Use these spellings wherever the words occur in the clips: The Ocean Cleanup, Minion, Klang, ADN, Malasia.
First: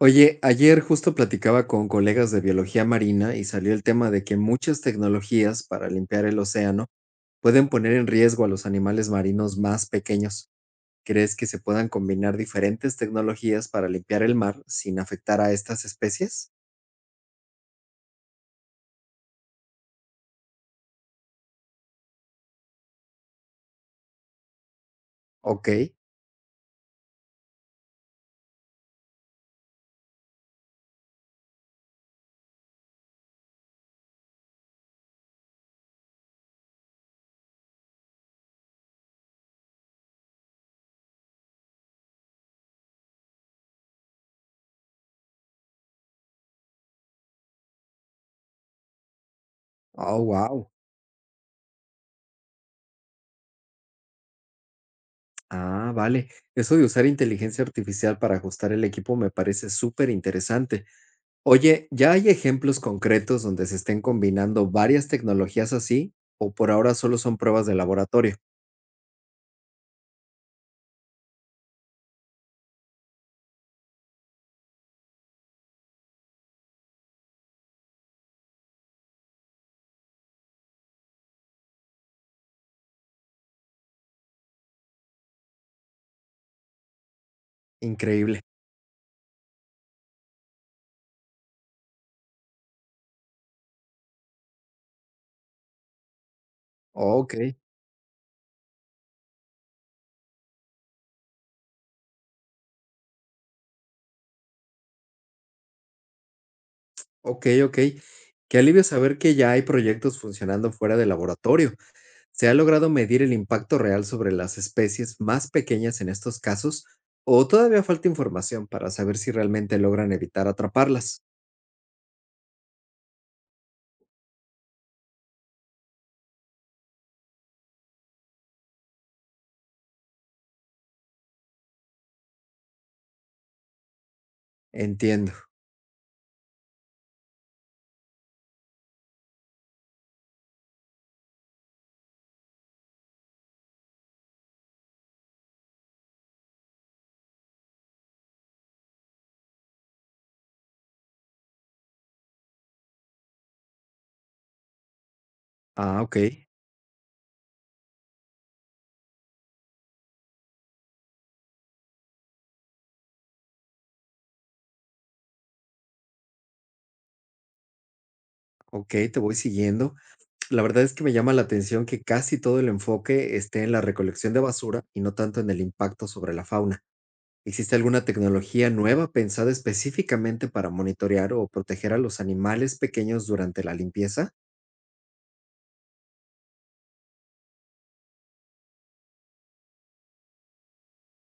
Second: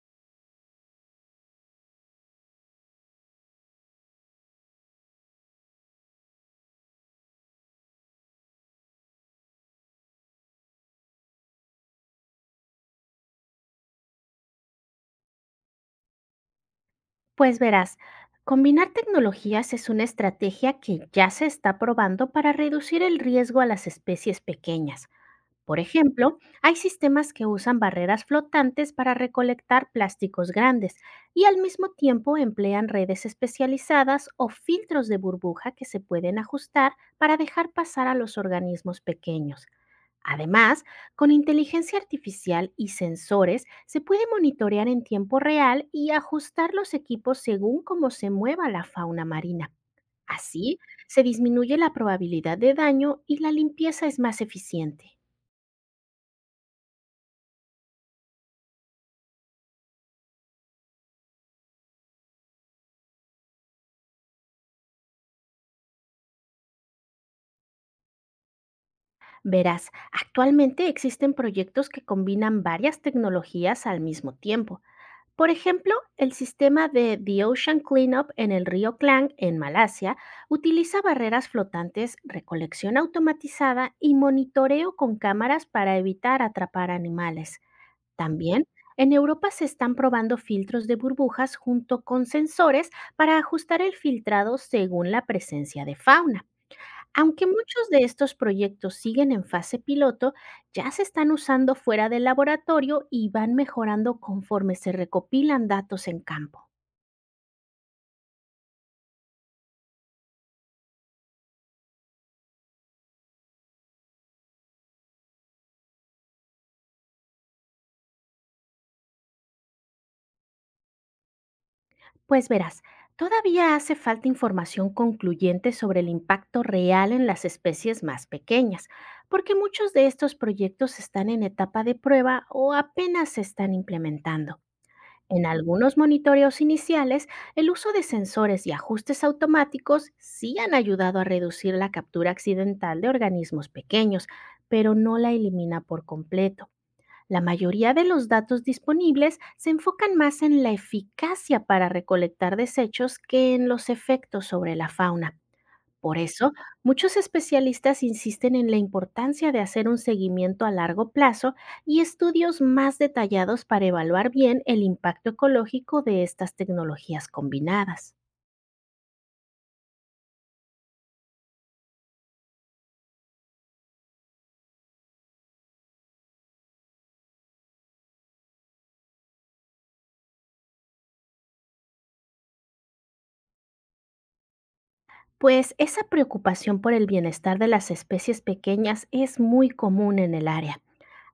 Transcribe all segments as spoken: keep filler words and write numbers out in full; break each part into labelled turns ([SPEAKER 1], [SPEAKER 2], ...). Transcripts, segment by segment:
[SPEAKER 1] Oye, ayer justo platicaba con colegas de biología marina y salió el tema de que muchas tecnologías para limpiar el océano pueden poner en riesgo a los animales marinos más pequeños. ¿Crees que se puedan combinar diferentes tecnologías para limpiar el mar sin afectar a estas especies?
[SPEAKER 2] Pues verás, combinar tecnologías es una estrategia que ya se está probando para reducir el riesgo a las especies pequeñas.
[SPEAKER 1] Ok.
[SPEAKER 2] Por ejemplo, hay sistemas que usan barreras flotantes para recolectar plásticos grandes y al mismo tiempo emplean redes especializadas o filtros de burbuja que se pueden ajustar para dejar pasar a los organismos pequeños. Además, con inteligencia artificial y sensores se puede monitorear en tiempo real y ajustar los equipos según cómo se mueva la fauna marina.
[SPEAKER 1] Oh, wow.
[SPEAKER 2] Así, se disminuye la probabilidad de daño y la limpieza es más eficiente.
[SPEAKER 1] Ah, vale. Eso de usar inteligencia artificial para ajustar el equipo me parece súper interesante. Oye, ¿ya hay ejemplos concretos donde se estén combinando varias tecnologías así? ¿O por ahora solo son pruebas de laboratorio?
[SPEAKER 2] Verás, actualmente existen proyectos que combinan varias tecnologías al mismo tiempo. Por ejemplo, el sistema de The Ocean Cleanup en el río Klang, en Malasia, utiliza barreras flotantes, recolección automatizada y monitoreo con cámaras para evitar atrapar animales.
[SPEAKER 1] Increíble.
[SPEAKER 2] También, en Europa se están probando filtros de burbujas junto con sensores para ajustar el filtrado según la presencia de fauna.
[SPEAKER 1] Ok,
[SPEAKER 2] Aunque muchos de estos proyectos siguen en fase piloto, ya se están usando fuera del laboratorio y van mejorando conforme se recopilan datos en campo.
[SPEAKER 1] ok, ok. Qué alivio saber que ya hay proyectos funcionando fuera del laboratorio. ¿Se ha logrado medir el impacto real sobre las especies más pequeñas en estos casos? ¿O todavía falta información para saber si realmente logran evitar atraparlas?
[SPEAKER 2] Pues verás, todavía hace falta información concluyente sobre el impacto real en las especies más pequeñas, porque muchos de estos proyectos están en etapa de prueba o apenas se están implementando.
[SPEAKER 1] Entiendo.
[SPEAKER 2] En algunos monitoreos iniciales, el uso de sensores y ajustes automáticos sí han ayudado a reducir la captura accidental de organismos pequeños, pero no la elimina por completo. La mayoría de los datos disponibles se enfocan más en la eficacia para recolectar desechos que en los efectos sobre la fauna.
[SPEAKER 1] Ah,
[SPEAKER 2] Por
[SPEAKER 1] ok,
[SPEAKER 2] eso, muchos especialistas insisten en la importancia de hacer un seguimiento a largo plazo y estudios más detallados para evaluar bien el impacto ecológico de estas tecnologías combinadas.
[SPEAKER 1] ok, te voy siguiendo. La verdad es que me llama la atención que casi todo el enfoque esté en la recolección de basura y no tanto en el impacto sobre la fauna. ¿Existe alguna tecnología nueva pensada específicamente para monitorear o proteger a los animales pequeños durante la limpieza?
[SPEAKER 2] Pues esa preocupación por el bienestar de las especies pequeñas es muy común en el área.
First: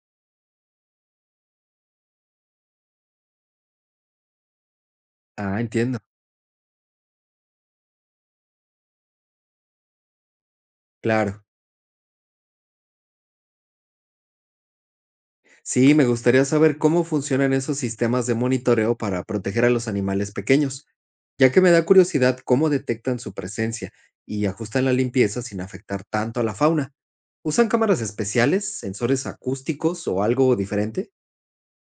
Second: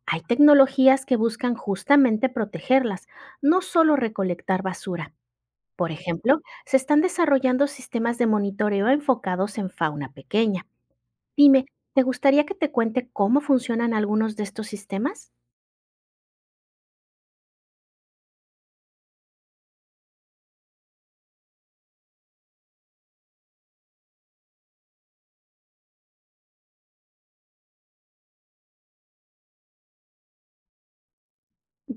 [SPEAKER 2] Hay tecnologías que buscan justamente protegerlas, no solo recolectar basura.
[SPEAKER 1] Ah,
[SPEAKER 2] Por
[SPEAKER 1] entiendo.
[SPEAKER 2] ejemplo, se están desarrollando sistemas de monitoreo enfocados en fauna pequeña.
[SPEAKER 1] Claro.
[SPEAKER 2] Dime, ¿te gustaría que te cuente cómo funcionan algunos de estos sistemas?
[SPEAKER 1] Sí, me gustaría saber cómo funcionan esos sistemas de monitoreo para proteger a los animales pequeños, ya que me da curiosidad cómo detectan su presencia y ajustan la limpieza sin afectar tanto a la fauna. ¿Usan cámaras especiales, sensores acústicos o algo diferente?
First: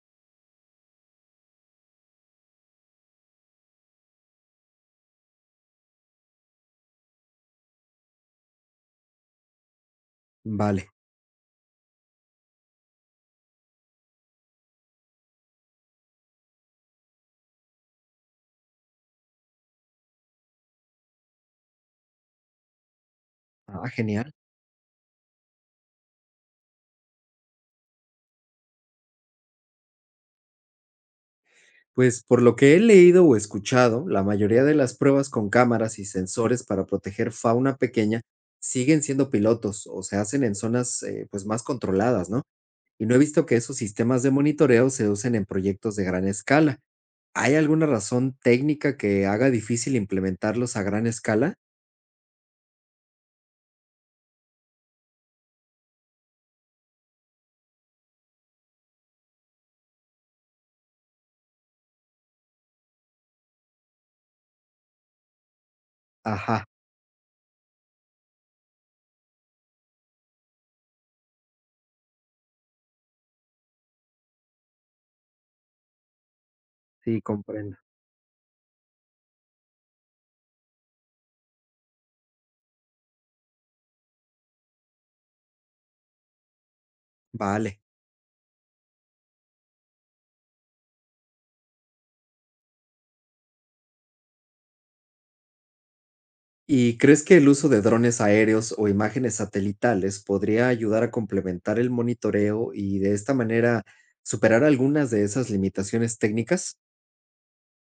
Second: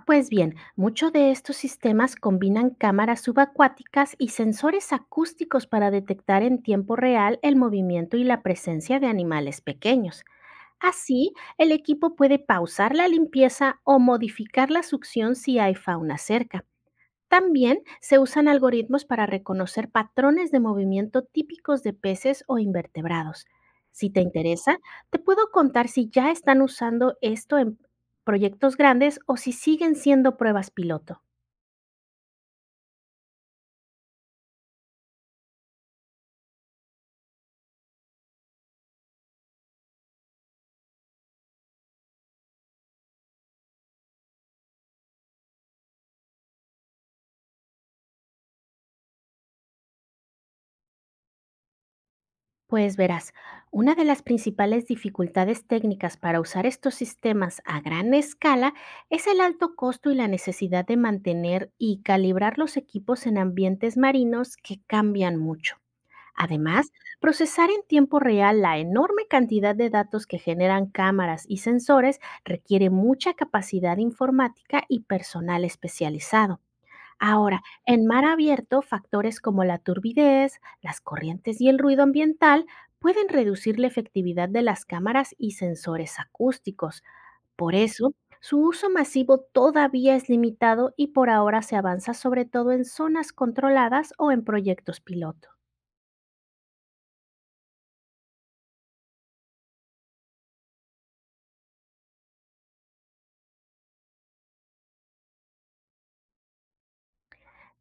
[SPEAKER 2] Pues bien, muchos de estos sistemas combinan cámaras subacuáticas y sensores acústicos para detectar en tiempo real el movimiento y la presencia de animales pequeños.
[SPEAKER 1] Vale.
[SPEAKER 2] Así, el equipo puede pausar la limpieza o modificar la succión si hay fauna cerca. También se usan algoritmos para reconocer patrones de movimiento típicos de peces o invertebrados.
[SPEAKER 1] Ah,
[SPEAKER 2] Si te
[SPEAKER 1] genial.
[SPEAKER 2] interesa, te puedo contar si ya están usando esto en proyectos grandes o si siguen siendo pruebas piloto.
[SPEAKER 1] Pues por lo que he leído o escuchado, la mayoría de las pruebas con cámaras y sensores para proteger fauna pequeña siguen siendo pilotos o se hacen en zonas eh, pues más controladas, ¿no? Y no he visto que esos sistemas de monitoreo se usen en proyectos de gran escala. ¿Hay alguna razón técnica que haga difícil implementarlos a gran escala?
[SPEAKER 2] Pues verás, una de las principales dificultades técnicas para usar estos sistemas a gran escala es el alto costo y la necesidad de mantener y calibrar los equipos en ambientes marinos que cambian mucho.
[SPEAKER 1] Ajá,
[SPEAKER 2] Además, procesar en tiempo real la enorme cantidad de datos que generan cámaras y sensores requiere mucha capacidad informática y personal especializado.
[SPEAKER 1] sí,
[SPEAKER 2] Ahora,
[SPEAKER 1] comprendo.
[SPEAKER 2] en mar abierto, factores como la turbidez, las corrientes y el ruido ambiental pueden reducir la efectividad de las cámaras y sensores acústicos. Por
[SPEAKER 1] Vale.
[SPEAKER 2] eso, su uso masivo todavía es limitado y por ahora se avanza sobre todo en zonas controladas o en proyectos piloto.
[SPEAKER 1] ¿Y crees que el uso de drones aéreos o imágenes satelitales podría ayudar a complementar el monitoreo y de esta manera superar algunas de esas limitaciones técnicas?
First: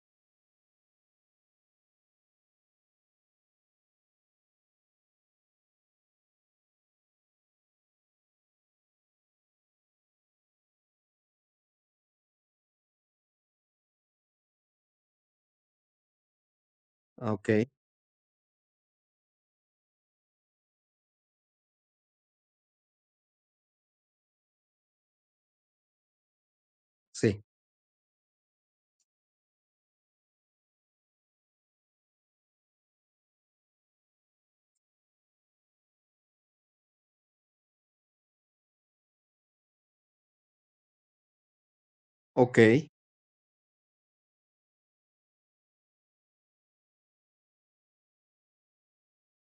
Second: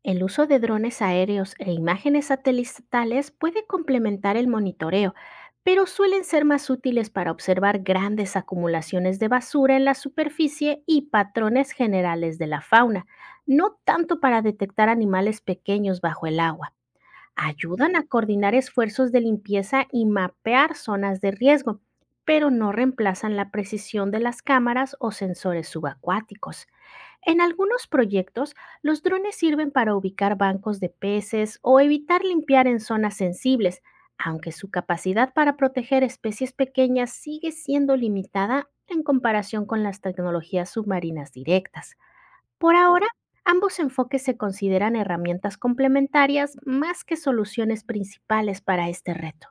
[SPEAKER 2] El uso de drones aéreos e imágenes satelitales puede complementar el monitoreo, pero suelen ser más útiles para observar grandes acumulaciones de basura en la superficie y patrones generales de la fauna, no tanto para detectar animales pequeños bajo el agua.
[SPEAKER 1] Ah, ok,
[SPEAKER 2] Ayudan a coordinar esfuerzos de limpieza y mapear zonas de riesgo, pero no reemplazan la precisión de las cámaras o sensores subacuáticos. En
[SPEAKER 1] sí,
[SPEAKER 2] algunos proyectos, los drones sirven para ubicar bancos de peces o evitar limpiar en zonas sensibles, aunque su capacidad para proteger especies pequeñas sigue siendo limitada en comparación con las tecnologías submarinas directas.
[SPEAKER 1] ok.
[SPEAKER 2] Por ahora, ambos enfoques se consideran herramientas complementarias más que soluciones principales para este reto.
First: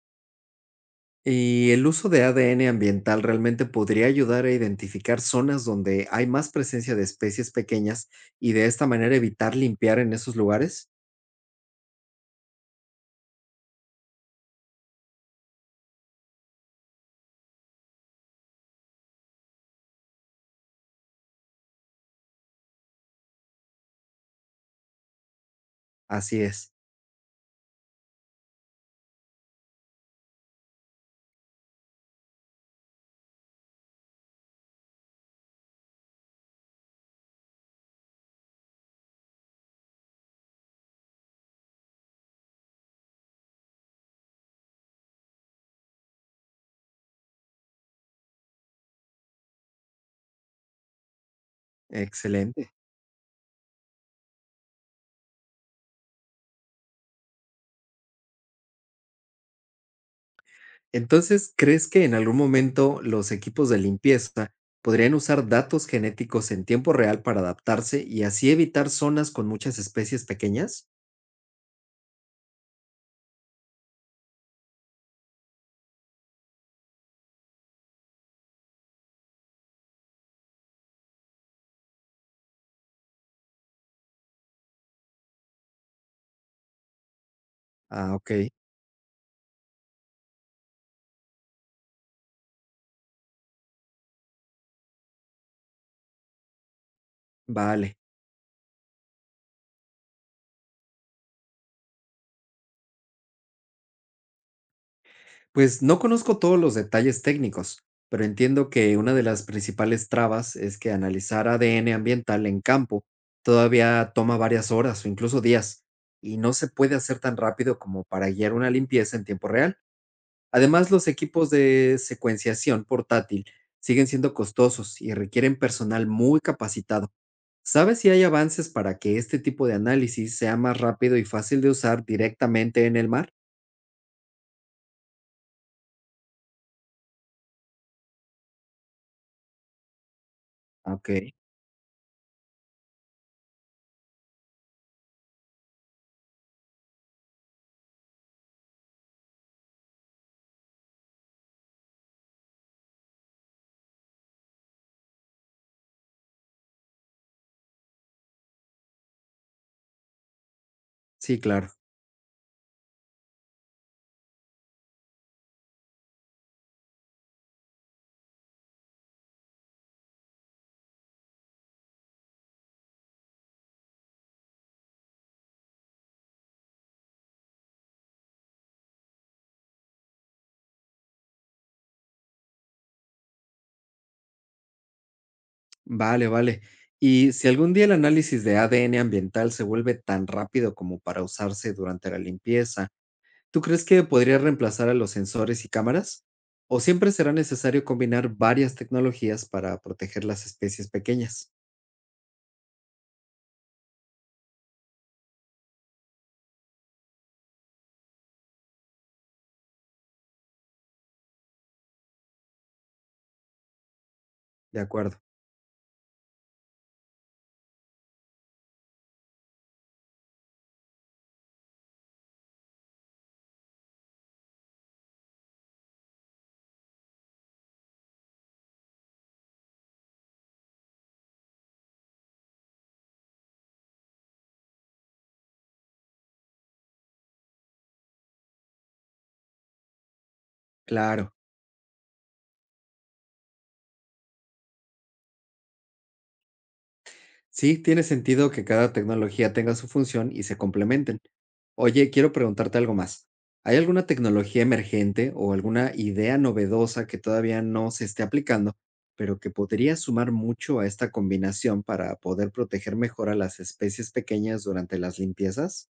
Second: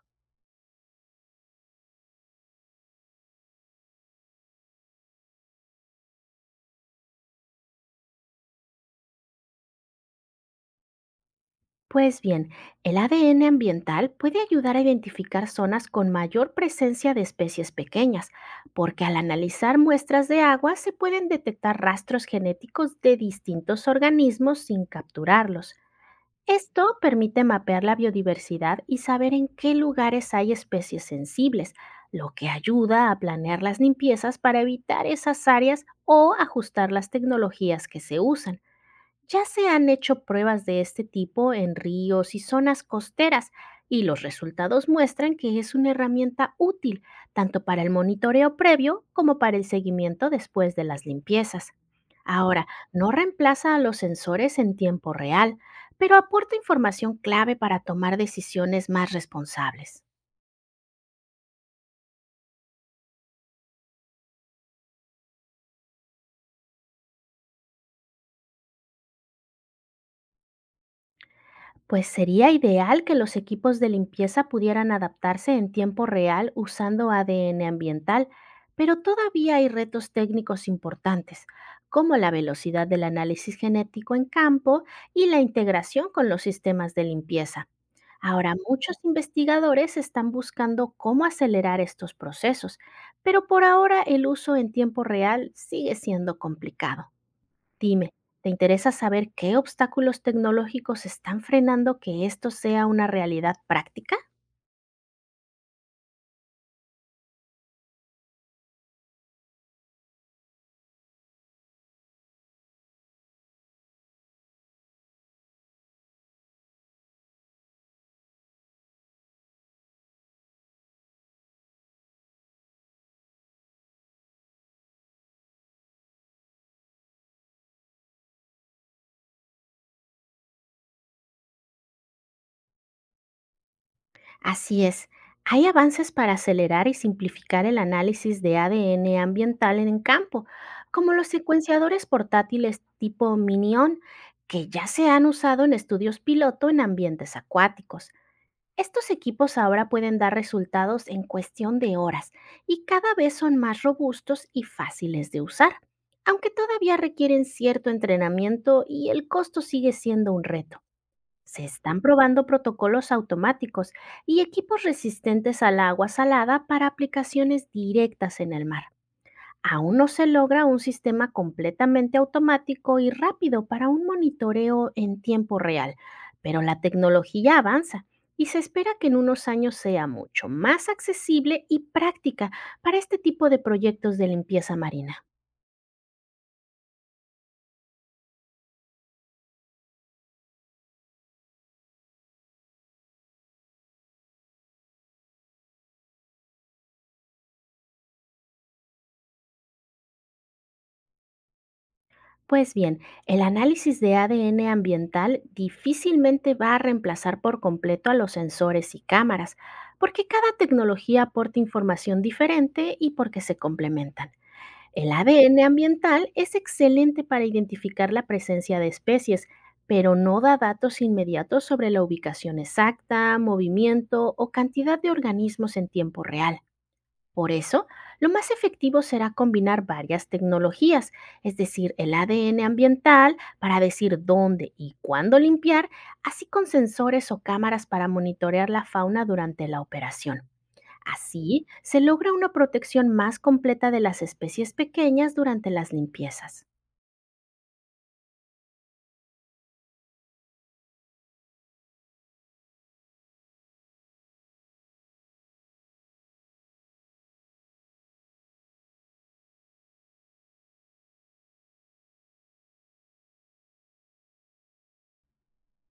[SPEAKER 1] ¿Y el uso de A D N ambiental realmente podría ayudar a identificar zonas donde hay más presencia de especies pequeñas y de esta manera evitar limpiar en esos lugares?
[SPEAKER 2] Pues bien, el A D N ambiental puede ayudar a identificar zonas con mayor presencia de especies pequeñas, porque al analizar muestras de agua se pueden detectar rastros genéticos de distintos organismos sin capturarlos.
[SPEAKER 1] Así es,
[SPEAKER 2] Esto permite mapear la biodiversidad y saber en qué lugares hay especies sensibles, lo que ayuda a planear las limpiezas para evitar esas áreas o ajustar las tecnologías que se usan. Ya se han hecho pruebas de este tipo en ríos y zonas costeras y los resultados muestran que es una herramienta útil tanto para el monitoreo previo como para el seguimiento después de las limpiezas. Ahora,
[SPEAKER 1] excelente.
[SPEAKER 2] no reemplaza a los sensores en tiempo real, pero aporta información clave para tomar decisiones más responsables.
[SPEAKER 1] Entonces, ¿crees que en algún momento los equipos de limpieza podrían usar datos genéticos en tiempo real para adaptarse y así evitar zonas con muchas especies pequeñas?
[SPEAKER 2] Pues sería ideal que los equipos de limpieza pudieran adaptarse en tiempo real usando A D N ambiental, pero todavía hay retos técnicos importantes, como la velocidad del análisis genético en campo y la integración con los sistemas de limpieza.
[SPEAKER 1] Ah, ok,
[SPEAKER 2] Ahora, muchos investigadores están buscando cómo acelerar estos procesos, pero por ahora el uso en tiempo real sigue siendo complicado.
[SPEAKER 1] vale.
[SPEAKER 2] Dime, ¿te interesa saber qué obstáculos tecnológicos están frenando que esto sea una realidad práctica?
[SPEAKER 1] Pues no conozco todos los detalles técnicos, pero entiendo que una de las principales trabas es que analizar A D N ambiental en campo todavía toma varias horas o incluso días, y no se puede hacer tan rápido como para guiar una limpieza en tiempo real. Además, los equipos de secuenciación portátil siguen siendo costosos y requieren personal muy capacitado. ¿Sabes si hay avances para que este tipo de análisis sea más rápido y fácil de usar directamente en el mar?
[SPEAKER 2] Así es, hay avances para acelerar y simplificar el análisis de A D N ambiental en el campo,
[SPEAKER 1] Ok,
[SPEAKER 2] como los secuenciadores portátiles tipo Minion, que ya se han usado en estudios piloto en ambientes acuáticos. Estos equipos ahora pueden dar resultados en cuestión de horas y cada vez son más robustos y fáciles de usar, aunque todavía requieren cierto entrenamiento y el costo sigue siendo un reto.
[SPEAKER 1] sí,
[SPEAKER 2] Se
[SPEAKER 1] claro.
[SPEAKER 2] están probando protocolos automáticos y equipos resistentes al agua salada para aplicaciones directas en el mar. Aún no se logra un sistema completamente automático y rápido para un monitoreo en tiempo real, pero la tecnología avanza y se espera que en unos años sea mucho más accesible y práctica para este tipo de proyectos de limpieza marina.
[SPEAKER 1] Vale, vale. Y si algún día el análisis de A D N ambiental se vuelve tan rápido como para usarse durante la limpieza, ¿tú crees que podría reemplazar a los sensores y cámaras? ¿O siempre será necesario combinar varias tecnologías para proteger las especies pequeñas?
[SPEAKER 2] Pues bien, el análisis de A D N ambiental difícilmente va a reemplazar por completo a los sensores y cámaras, porque cada tecnología aporta información diferente y porque se complementan.
[SPEAKER 1] De
[SPEAKER 2] El
[SPEAKER 1] acuerdo,
[SPEAKER 2] A D N ambiental es excelente para identificar la presencia de especies, pero no da datos inmediatos sobre la ubicación exacta, movimiento o cantidad de organismos en tiempo real. Por eso, lo más efectivo será combinar varias tecnologías, es decir, el A D N ambiental para decir dónde y cuándo limpiar, así con sensores o cámaras para monitorear la fauna durante la operación.
[SPEAKER 1] claro.
[SPEAKER 2] Así, se logra una protección más completa de las especies pequeñas durante las limpiezas.
[SPEAKER 1] Sí, tiene sentido que cada tecnología tenga su función y se complementen. Oye, quiero preguntarte algo más. ¿Hay alguna tecnología emergente o alguna idea novedosa que todavía no se esté aplicando, pero que podría sumar mucho a esta combinación para poder proteger mejor a las especies pequeñas durante las limpiezas?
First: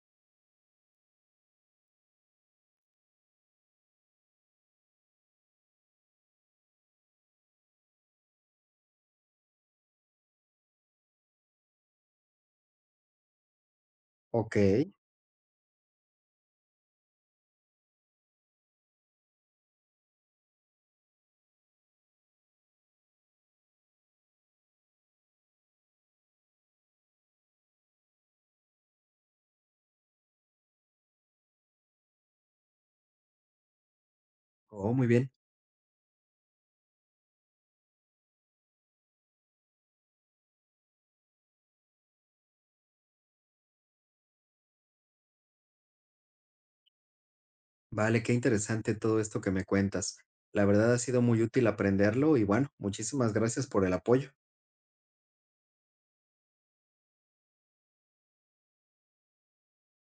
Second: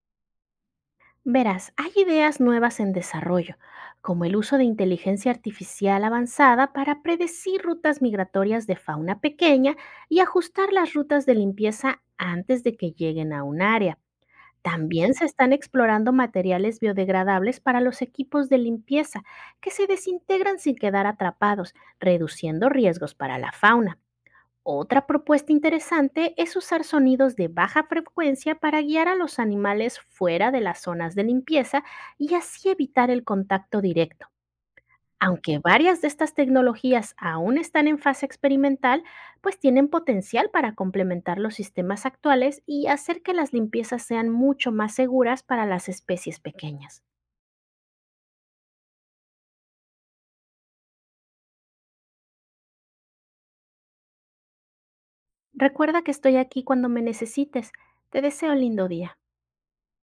[SPEAKER 2] Verás, hay ideas nuevas en desarrollo, como el uso de inteligencia artificial avanzada para predecir rutas migratorias de fauna pequeña y ajustar las rutas de limpieza antes de que lleguen a un área.
[SPEAKER 1] Ok.
[SPEAKER 2] También se están explorando materiales biodegradables para los equipos de limpieza, que se desintegran sin quedar atrapados, reduciendo riesgos para la fauna. Otra propuesta interesante es usar sonidos de baja frecuencia para guiar a los animales fuera de las zonas de limpieza y así evitar el contacto directo.
[SPEAKER 1] Oh, muy bien.
[SPEAKER 2] Aunque varias de estas tecnologías aún están en fase experimental, pues tienen potencial para complementar los sistemas actuales y hacer que las limpiezas sean mucho más seguras para las especies pequeñas.
[SPEAKER 1] Vale, qué interesante todo esto que me cuentas. La verdad ha sido muy útil aprenderlo y bueno, muchísimas gracias por el apoyo.
[SPEAKER 2] Recuerda que estoy aquí cuando me necesites. Te deseo un lindo día.